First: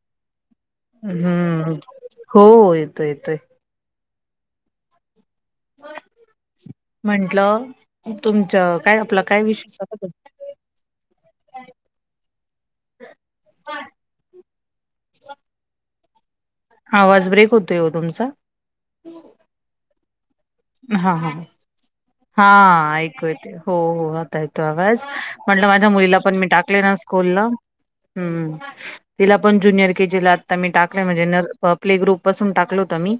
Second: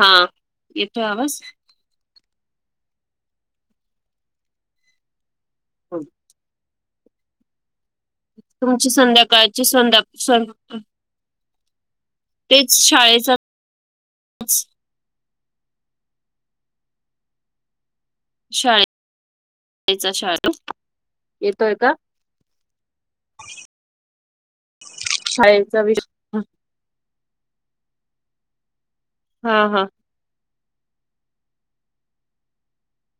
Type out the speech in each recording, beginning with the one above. हा येतोय आवाज हुं हों येतोय, येतोय. [inaudible] म्हंटलं तुमच्या तुमची काय आपला काय संध्याकाळची विषय चालत संध्या संध् तेच शाळेचा आवाज ब्रेक होतोय ओ तुमचा. शाळेत [unintelligible] तो. हा हा. येतोय का? हा ऐकू येते हो हो आता येतो आवाज, म्हटलं शाळेचा माझ्या मुलीला पण विषय मी टाकले ना स्कूलला. हम्म, तिला हा पण हा ज्युनियर के जी ला आता मी टाकलंय म्हणजे न प्ले ग्रुप पासून टाकलं होतं मी,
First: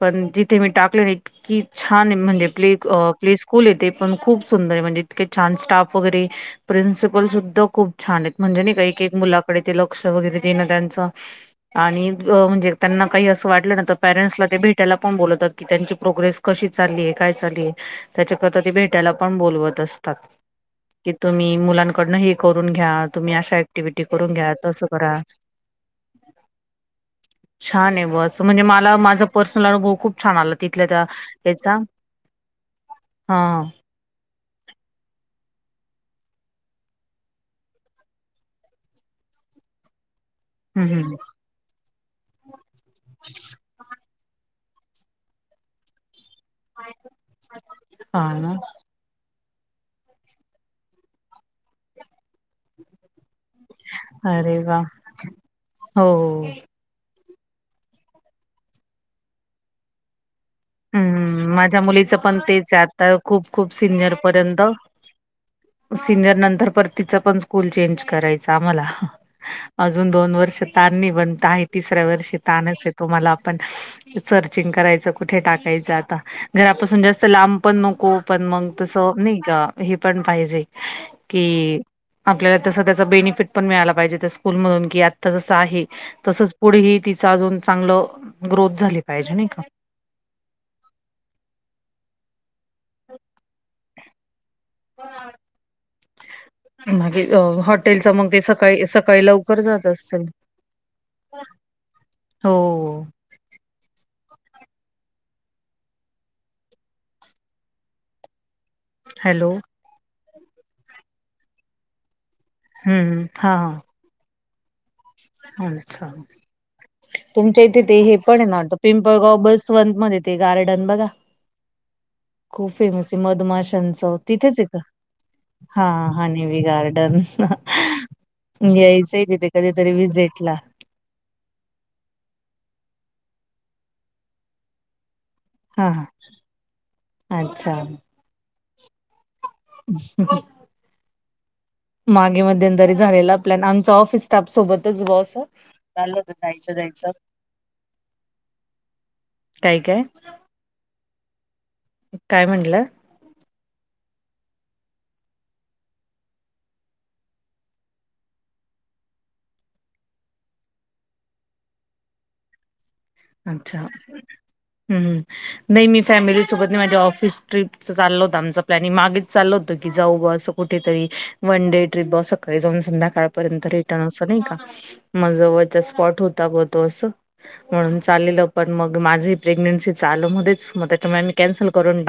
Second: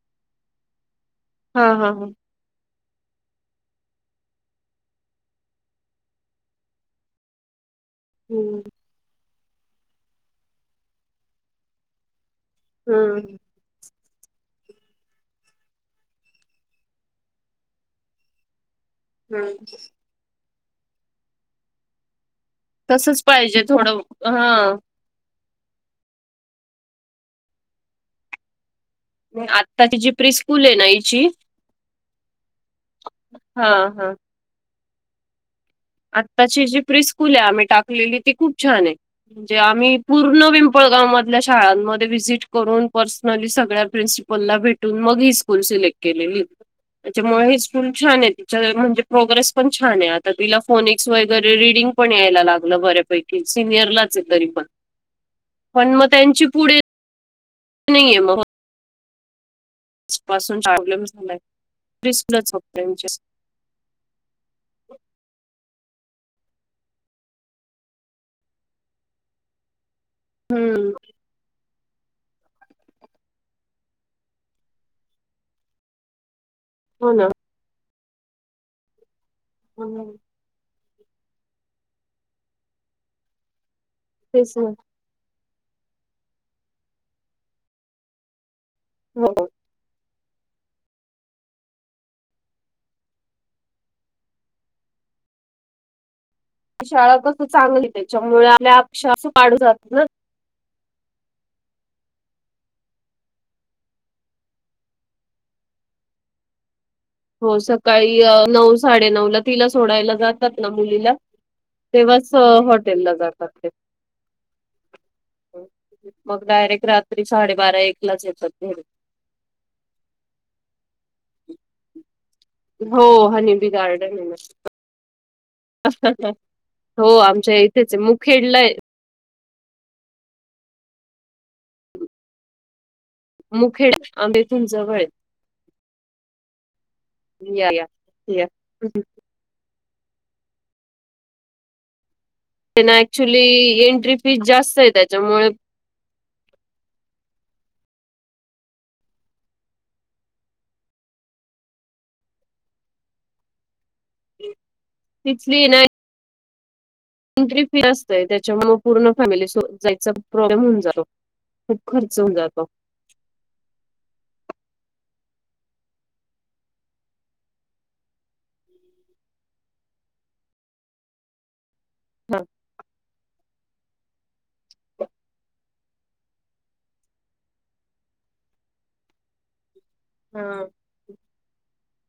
पण जिथे मी टाकलं न हा हा ह छान म्हणजे प्ले अ प्ले स्कूलये ते खूप सुंदर आहे म्हणजे इतके छान स्टाफ वगैरे. प्रिन्सिपल सुद्धा खूप छान आहेत हम्म म्हणजे नाही का एक एक मुलाकडे ते लक्ष वगैरे देणं त्यांच आणि म्हणजे त्यांना काही हम्म असं वाटलं ना तर पॅरेंट्सला ते भेटायला पण बोलवतात, की त्यांची प्रोग्रेस कशी चाललीय काय चाललीय त्याच्याकरता ते भेटायला पण बोलवत अस तात, की तुम्ही मुलांकडन हे करून घ्या तसच तुम्ही अशा पाहिजे थोडं ऍक्टिव्हटी करून हा घ्या तसं करा. छान आहे ब असं म्हणजे मला मा झा पर्सनल अनुभव आत्ताची जी खूप प्री छान आला स्कूल आहे ना तिथल्या त्या हिची हेचा हा. हा हा. आत्ताची जी प्रिस्कूल आहे आम्ही टाकलेली ती खूप छान आहे, म्हणजे आम्ही पूर्ण पिंपळगाव मधल्या शाळांमध्ये व्हिजिट करून पर्सनली सगळ्या प्रिंसि पला भेटून मग ही स्कूल सिलेक्ट केलेली. त्याच्यामुळे ही स्कूल हा छान ना आहे म्हणजे प्रोग्रेस पण छान आहे. आता तिला फोनिक्स वगैरे रीडिंग पण यायला लाग ली बऱ्या पैकी सिनियरलाच आहे तरी अरे पण, वा पण मग हो त्यांची पुढे नाहीय मग. [unintelligible] पासून शाळा हम्म माझ्या मुलीचं पण तेच त्यांची आता खूप खूप सिनियर पर्यंत सिनियर नंतर परत तिचं पण स्कूल चेंज करायचं आम्हाला. अजून दोन वर्ष हम्म ताण नाही बनत आहेत. तिसऱ्या वर्षी तानच येतो मला पण सर्चिंग करायचं, कुठे टाकायचं आता? घरापासून हो जास्त ना. लांब पण नको पण मग तसं नाही का, हो हे ना. पण पाहिजे. कि आपल्याला तसं त्याचा बेनिफिट पण मिळाला पाहिजे, त्या तेच स्कूल ना मधून कि तससं आहे तसंच पुढेही तिच अजून चांगलं ग्रोथ झाली हो. पाहिजे नाही का. [inaudible] [inaudible] शाळा मागे कसं चांगली हॉटेलच मग ते त्याच्यामुळे आपल्या सकाळी अपेक्षा सकाळी असं पाडू लवकर जात ना. असतील? हो. हो सकाळी अ नऊ साडेनऊला हॅलो तिला सोडायला जातात ना मुलीला. तेव्हाच हॉटेलला हम्म जातात ते. हां अच्छा, मग डायरेक्ट रात्री तुमच्या साडेबारा इथे एक ते हे लाच पण आहे येतात ना आता घरी. पिं पळगाव बसवंत मध्ये ते गार्डन बघा. खूप हो फेमस आहे हनीबी मधमाशांच गार्डन ना. तिथेच आहे का? हा हनी बी हो गार्डन आमच्या इथेच आहे मुखेडला आहे. यायचंय तिथे तरी विजेटला. मुखेड आम इथून जवळय. हा हा आहे या अच्छा. या या. [inaudible] मागे मध्यंतरी त्यांना झालेला ऍक्च्युली प्लॅन आमच्या एंट्री ऑफिस फीस स्टाफ जास्त आहे सोबतच ब अस. त्याच्यामुळे चाल होत जायचं जायचं काय काय. काय म्हणलं. तिथली नाही. एंट्री फी असतय त्याच्यामुळे पूर्ण फॅमिली जायचा प्रॉब्लेम होऊन जातो. खूप खर्च होऊन जातो. अच्छा. नाही मी फॅमिलीसोबत नाही माझ ऑफिस ट्रपच चाललं होतं आमचा प्लॅनि मागेच चाल होत की जाऊ असं. कुठेतरी वन डे ट्रीप बस हा. सकाळी जाऊन संध्याकाळपर्यंत मग अस नाही का जवळ स्पॉट होता तो अस म्हणून चालेलं पण मग माझी ही चाल हा. मध्येच मग त्याच्यामुळे मी कॅन्सल करून.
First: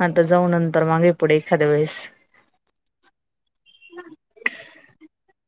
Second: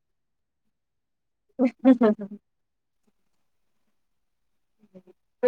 आता जाऊन नंतर मागे पुढे एखाद्या वेळेस.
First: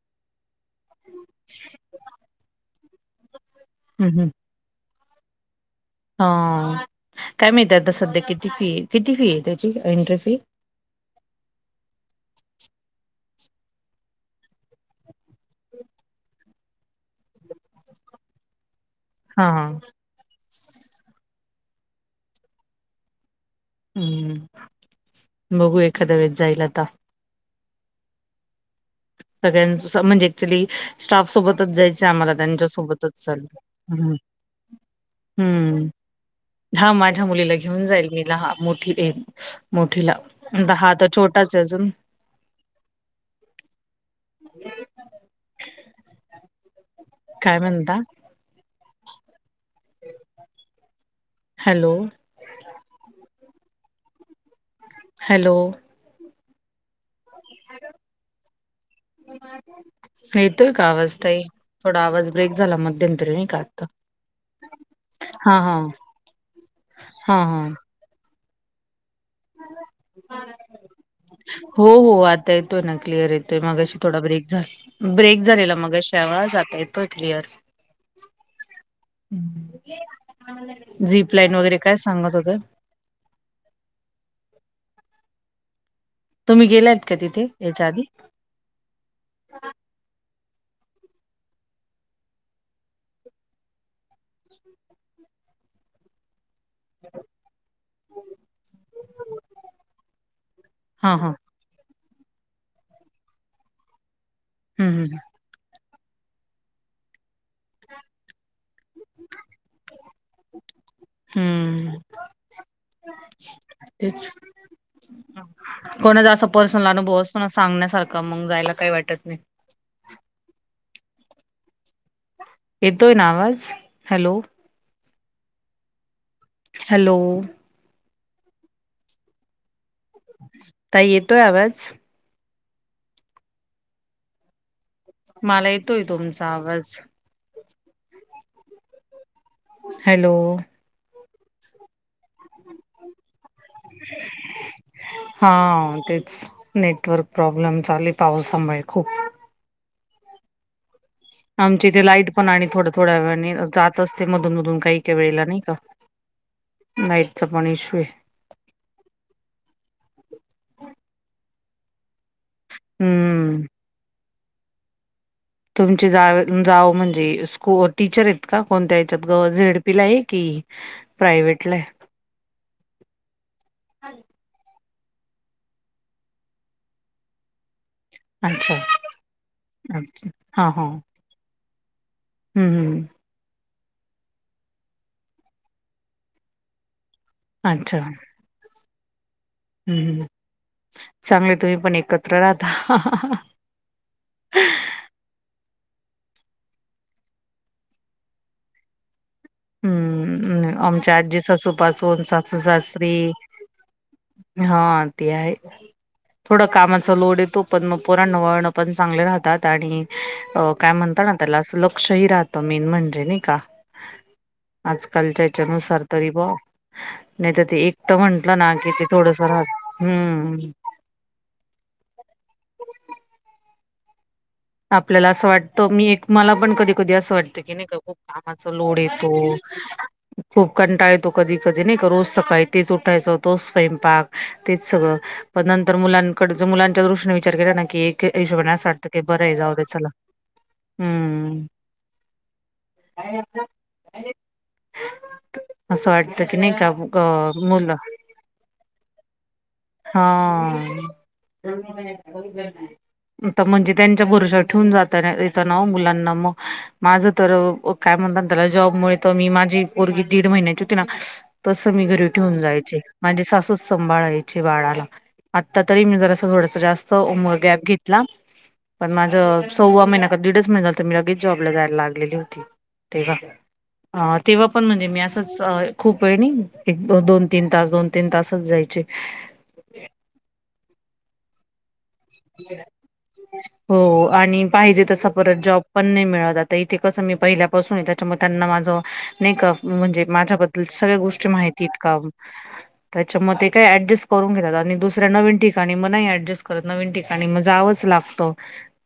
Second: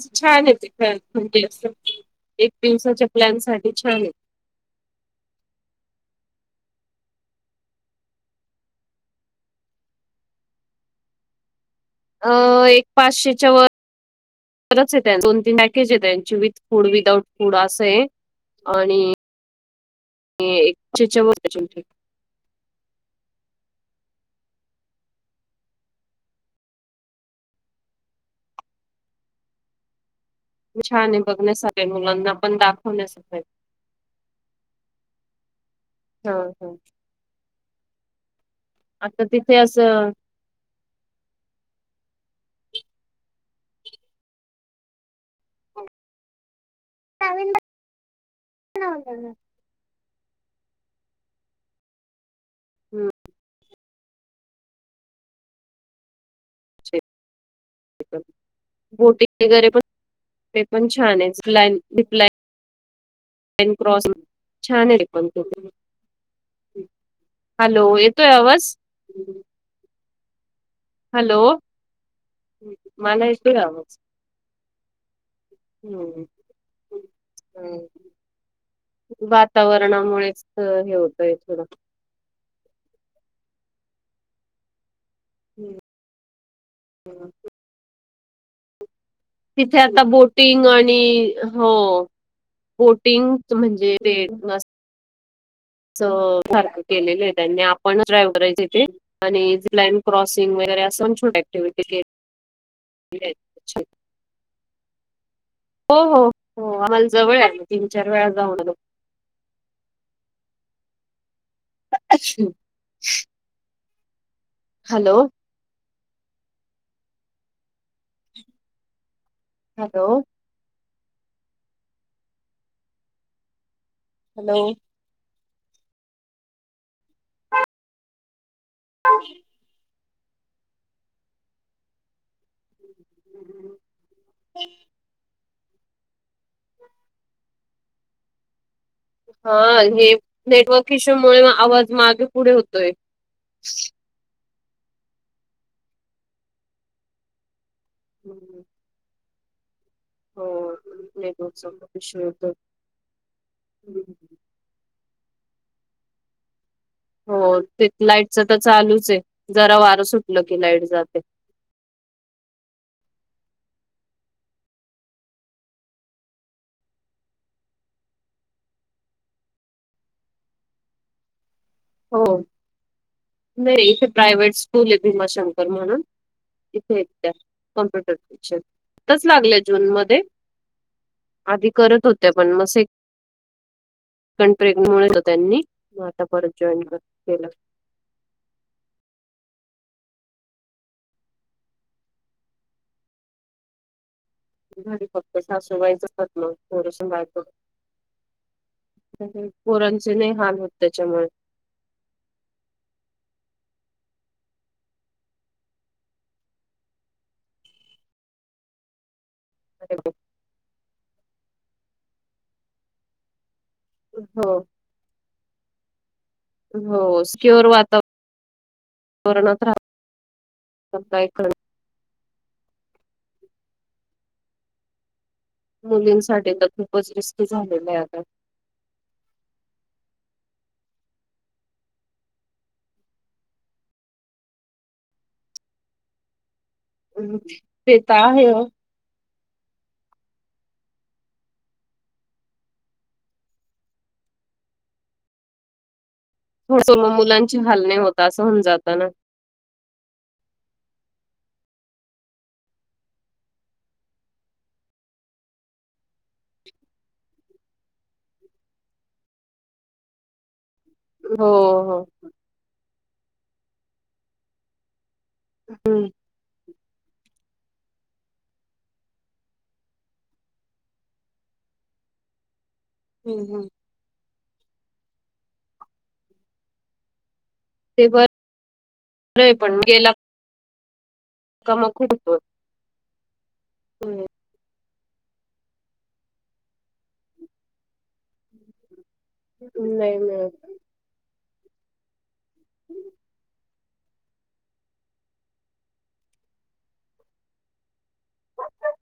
स छान आहे ते म्हणजे अस एक दिवसाच्या प्लॅन साठी छान आहे. हम्म ह काय माहित आहे आता सध्या किती फी आहे किती फी आहे त्याची एंट्री फी? अ एक पाचशेच्या व परचेत दोन तीन पॅकेज येत त्यांची विथ फूड विदाउट फूड असं आहे. आणि. हा. एकशे च. हम्म बघू एखादया वेळेस जाईल आता. सगळ्यां म्हणजे. क्चुली छान आहे स्टाफ सोबतच बघण्यासारखं आहे जायच आम्हाला मुलांना पण त्यांच्या सोबतच दाखवण्यासारखं चाल. आहे हम्म हा माझ्या मुलीला घेऊन जाईल मीला मोठ. आता तिथे असं मोठीला हा तर छोटाच अजून काय म्हणता. [inaudible] हॅलो. हॅलो. हॅलो. [inaudible] बोटिंग वगैरे पण ते येतोय का पण आवाज छान ताई? थोडा आहेला. आवाज ब्रेक झाला मध्यंतरी नाही का आता कॉ छान हा हा हा हा. हॅलो. येतोय आवाज? हॅलो हो हो आता येतोय ना मला क्लिअर येतोय मग आवाज अशी थोडा ब्रेक झाला. ब्रेक झालेला मगाशी हम्म आवाज आता येतोय क्लिअर. हम्म वातावरणामुळेच हे होतय झीप लाईन थोडं. वगैरे काय सांगत होत. हम्म. तुम्ही गेलात का तिथे याच्या आधी तिथे आता बोटिंग आणि हो बोटिंग म्हणजे ते स सारखं केलेली आहे त्यांनी आपणच ड्रायव्ह करायची ते. आणि ईन क्रॉसिंग वगैरे असं पण हा हा छोट्या ऍक्टिव्हटी [inaudible] हम्म हम्म हम. हो हो हो आम्हांला जवळं आं तीनं चार वेळां जाऊंन आलो. हम्मं. अच्छा. तेचं. हॅलो. कोणाचं असं पर्सनल अनुभव असतो नां सांगण्यांसारखं मगं जायंला कांहीं वाटतं नाहीं. हॅलो. येतोय नां आवांज? हॅलो. हॅलो हं ताई येतोय आवांज हम्मं मलां येतोय तुमचां आवांज हां हे हॅलो नेटवर्क इश्यूं मुळे आवांज मागे पुढे होतोय हां तेचं नेटवर्क प्रॉब्लेम चाली हम्म. पावसांमुळे खूंप हो नेटवर्कचा आमची इथे इश्यू लाईट पण होतोय. आणि थोड्यां- थोड्यां वेळांन जातं असते मधूंन- मधूंन कांहीं -कांहीं वेळेलां नाहीं कां हो ते आहे लाईटचं तरं चालूं चं आहे जरां वारं सुटलं की लाईट जाते. हम्मं तुमची जां जावं म्हणजे को टीचर आहेतं कां कोणंत्या याच्यांत झेडपीला आहे की प्रायव्हेटलांय हो नाहीं इथे प्रायव्हेट स्कूंल आहे भीमाशंकर म्हणूंन इथे त्यां कॉम्प्युंटर टीचरं अच्छा इथेचं लागले हं, जूंनमध्यें हां, हां. आंधी करतं होत्यां पणं हं, मस हं. कोणंमुळें त्यांनी आंता परंत जॉईन केलं अच्छा हम्मं चांगले तुम्हीं पणं एकत्रं राहतां घरी फक्तं सासू बाईंचं स्वप्नं थोडंसं मांय पोरांचे नाहीं हालं होतं त्यांच्यामुळे पासून सांसू सासरे हां ते आहे थोडं कामांचा लोडं येतो पणं मगं पोरांना वळणं पणं चांगले राहतांत. आणि अं कायं म्हणतांना त्यांला असं लक्षंही राहतं मेन म्हणजे नाहीं कां हो आंजकांलच्या यांच्यानुसार तरी हो नाहीं तरं सिक्युअर ते एकटं तरं म्हंटलं नां कि ते थोडंसं राहतं हम्मं सं कायं करतं आपल्यांला असं वाटतं मी एक मुलींसाठी मलां तर पणं कधीं खूपच -कधीं असं रिस्की वाटतं की नाहीं झालेलं आहे कां खूंप आता कां कामांचा लोड येतो खूंप कंटाळा येतो कधीं -कधीं नाहीं कां रोजं सकाळीं उठायचं तोचं स्वयंपाक तेचं सगळं पणं नंतर मुलांकड मुलांच्या दृष्टीने हम्म. विचांर केलां नां ते की तर एक आहे हो हिशोबांने असं वाटतं की बरं आहे जाऊं द्या चलां हम्मं कां असं वाटतं की नाहीं थोडस कां मग मुलांची अं हाल मुलं नाही होत असं होऊन जात ना हा, [unintelligible] त म्हणजे त्यांच्या, भरोशावर ठेवून जात येत ना, मुलांना मग माझं तर, काय म्हणत त्याला, जॉबमुळे तर मी माझी पोरगी दीड महिन्याची, हो तसं, हो मी घरी ठेवून जायची, माझी सासू सबलायची बाळाला, आत्ता, तरी हम्म मी जर असं थोडस, जास्त उम गॅप घेतला. पण, माझं सव्वा महिना का, दीडच महिना तर मी लगेच, जॉबला जायला लागलेली होती. हम्म हम्म. तेव्हा- तेव्हा पण म्हणजे मी असंच, खूप वेळ नाही एक दो दोन तीन तास, ते दोन, बरं तीन तासच जायचे. आहे पण, गेला का मग [unintelligible] [inaudible] हम्म. हो, आणि पाहिजे तसं, परत जॉब पण नाही मिळाला, ते कसं मी पहिल्यापासून, त्याच्यामुळे त्यांना माझं नाही का, नाही म्हणजे मिळत माझ्याबद्दल, सगळ्या गोष्टी माहिती आहेत का. त्याच्या मधे, काय ऍडजस्ट करून घेतात. आणि दुसऱ्या नवीन ठिकाणी, मग नाही ऍडजस्ट करत. नवीन, ठिकाणी म जावंच लागतो.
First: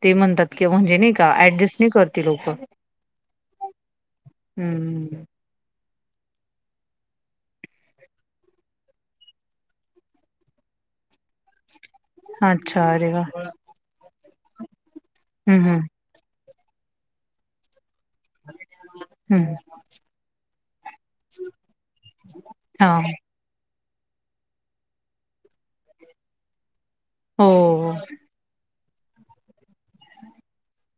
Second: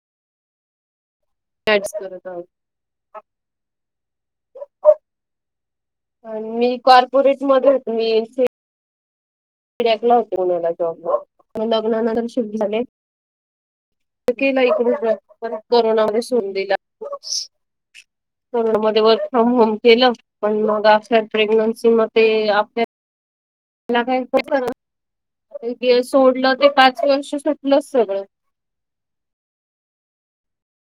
ते म्हणतात की, म्हणजे नाही का, ऍडजस्ट नाही मॅच करती, करत आहोत लोकं. हम, अन मी, कॉर्पोरेट मध्ये होते. मी सिडॅकला होते पुण्याला जॉबला, मग लग्नानंतर शिफ्ट झाले, अच्छा अरे वा केला इकडून प्रयत्न, पण हम्म हम्म करोना मध्ये सोडून दिला. करोनामध्ये, वर्क फ्रॉम हम्म होम केलं. पण मग आफटर प्रेग्नन्सी म ते आपल्या, हा मला काही. जे सोडलं ते, पाच वर्ष हो सुटलच हो. सगळं.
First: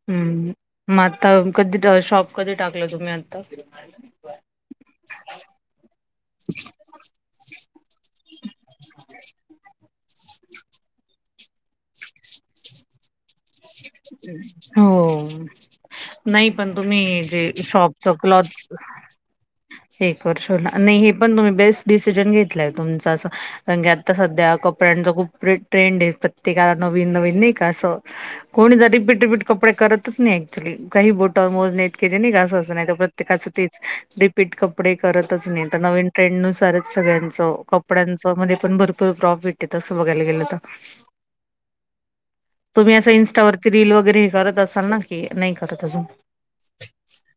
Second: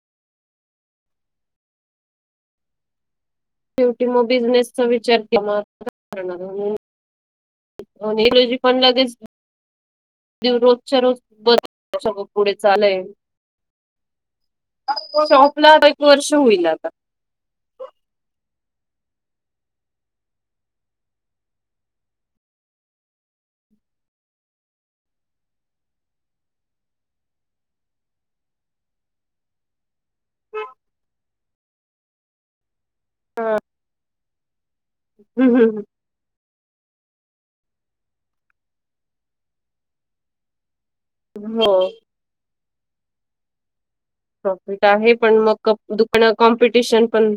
हम्, मग आता कधी, शॉप कधी टाकलं तुम्ही आता? शेवटी मग, बिझनेसचा विचार [inaudible] अन इंग्रजी पण, लगेच देव, रोजच्या, रोज बस [unintelligible] सगळ पुढे चालंंय. हो, शॉपला एक वर्ष नाही होईल पण आता तुम्ही जे शॉक, च कलच. एक वर्ष होईल. नाही हे पण तुम्ही, बेस्ट डिसिजन घेतलंय. तुमचं असं कारण की, आता सध्या कपड्यांच खूप प्रिट्रेंड आहे. प्रत्येकाला नवीन -नवीन नाही का असं. कोणी, रिपीट- रिपीट कपडे करतच नाही. ऍक्च्युली काही बोटावर मोजण्या इतके, जे नाही का असं -असं नाहीतर प्र त्येकाच तेच. रिपीट कपडे करतच नाही. तर नवीन ट्रेंडनुसारच सगळ्यांचं. कपड्यांचं मध्ये पण भरपूर प्रॉफिट आहे, तसं बघायला गेलं तर. [unintelligible] हो, तुम्ही असं, इंस्टावरती रील वगैरे करत असाल प्रॉफिट ना आहे, की पण नाही मग काप करत मग अजून दुकानात, कॉम्पिटिशन पण.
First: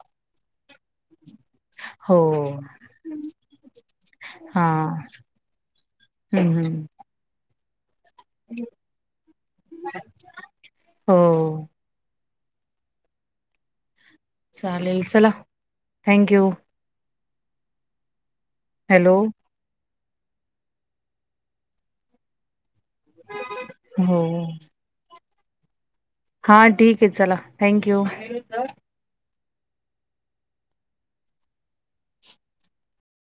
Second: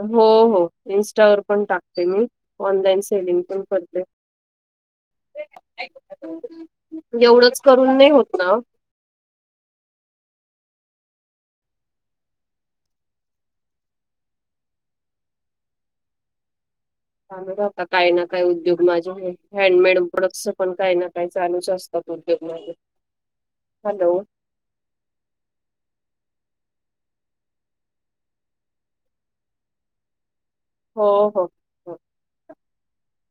हो, हो, इन्स्टावर पण टाकते हो मी. ऑनलाईन सेलिंग पण करते. हा, हम्म, हम्म, एवढंच करून, नाही होत ना? हो, चालेल, चला, थँक्यू. चालू आहेत आता, काही ना काही उद्योग माझे. हॅलो हे हँडमेड प्रोडक्ट्स पण, काही ना, काही चालूच असतात, उद्योग माझे. हॅलो हो, हा, ठीक आहे चला थँक्यू. हो हो.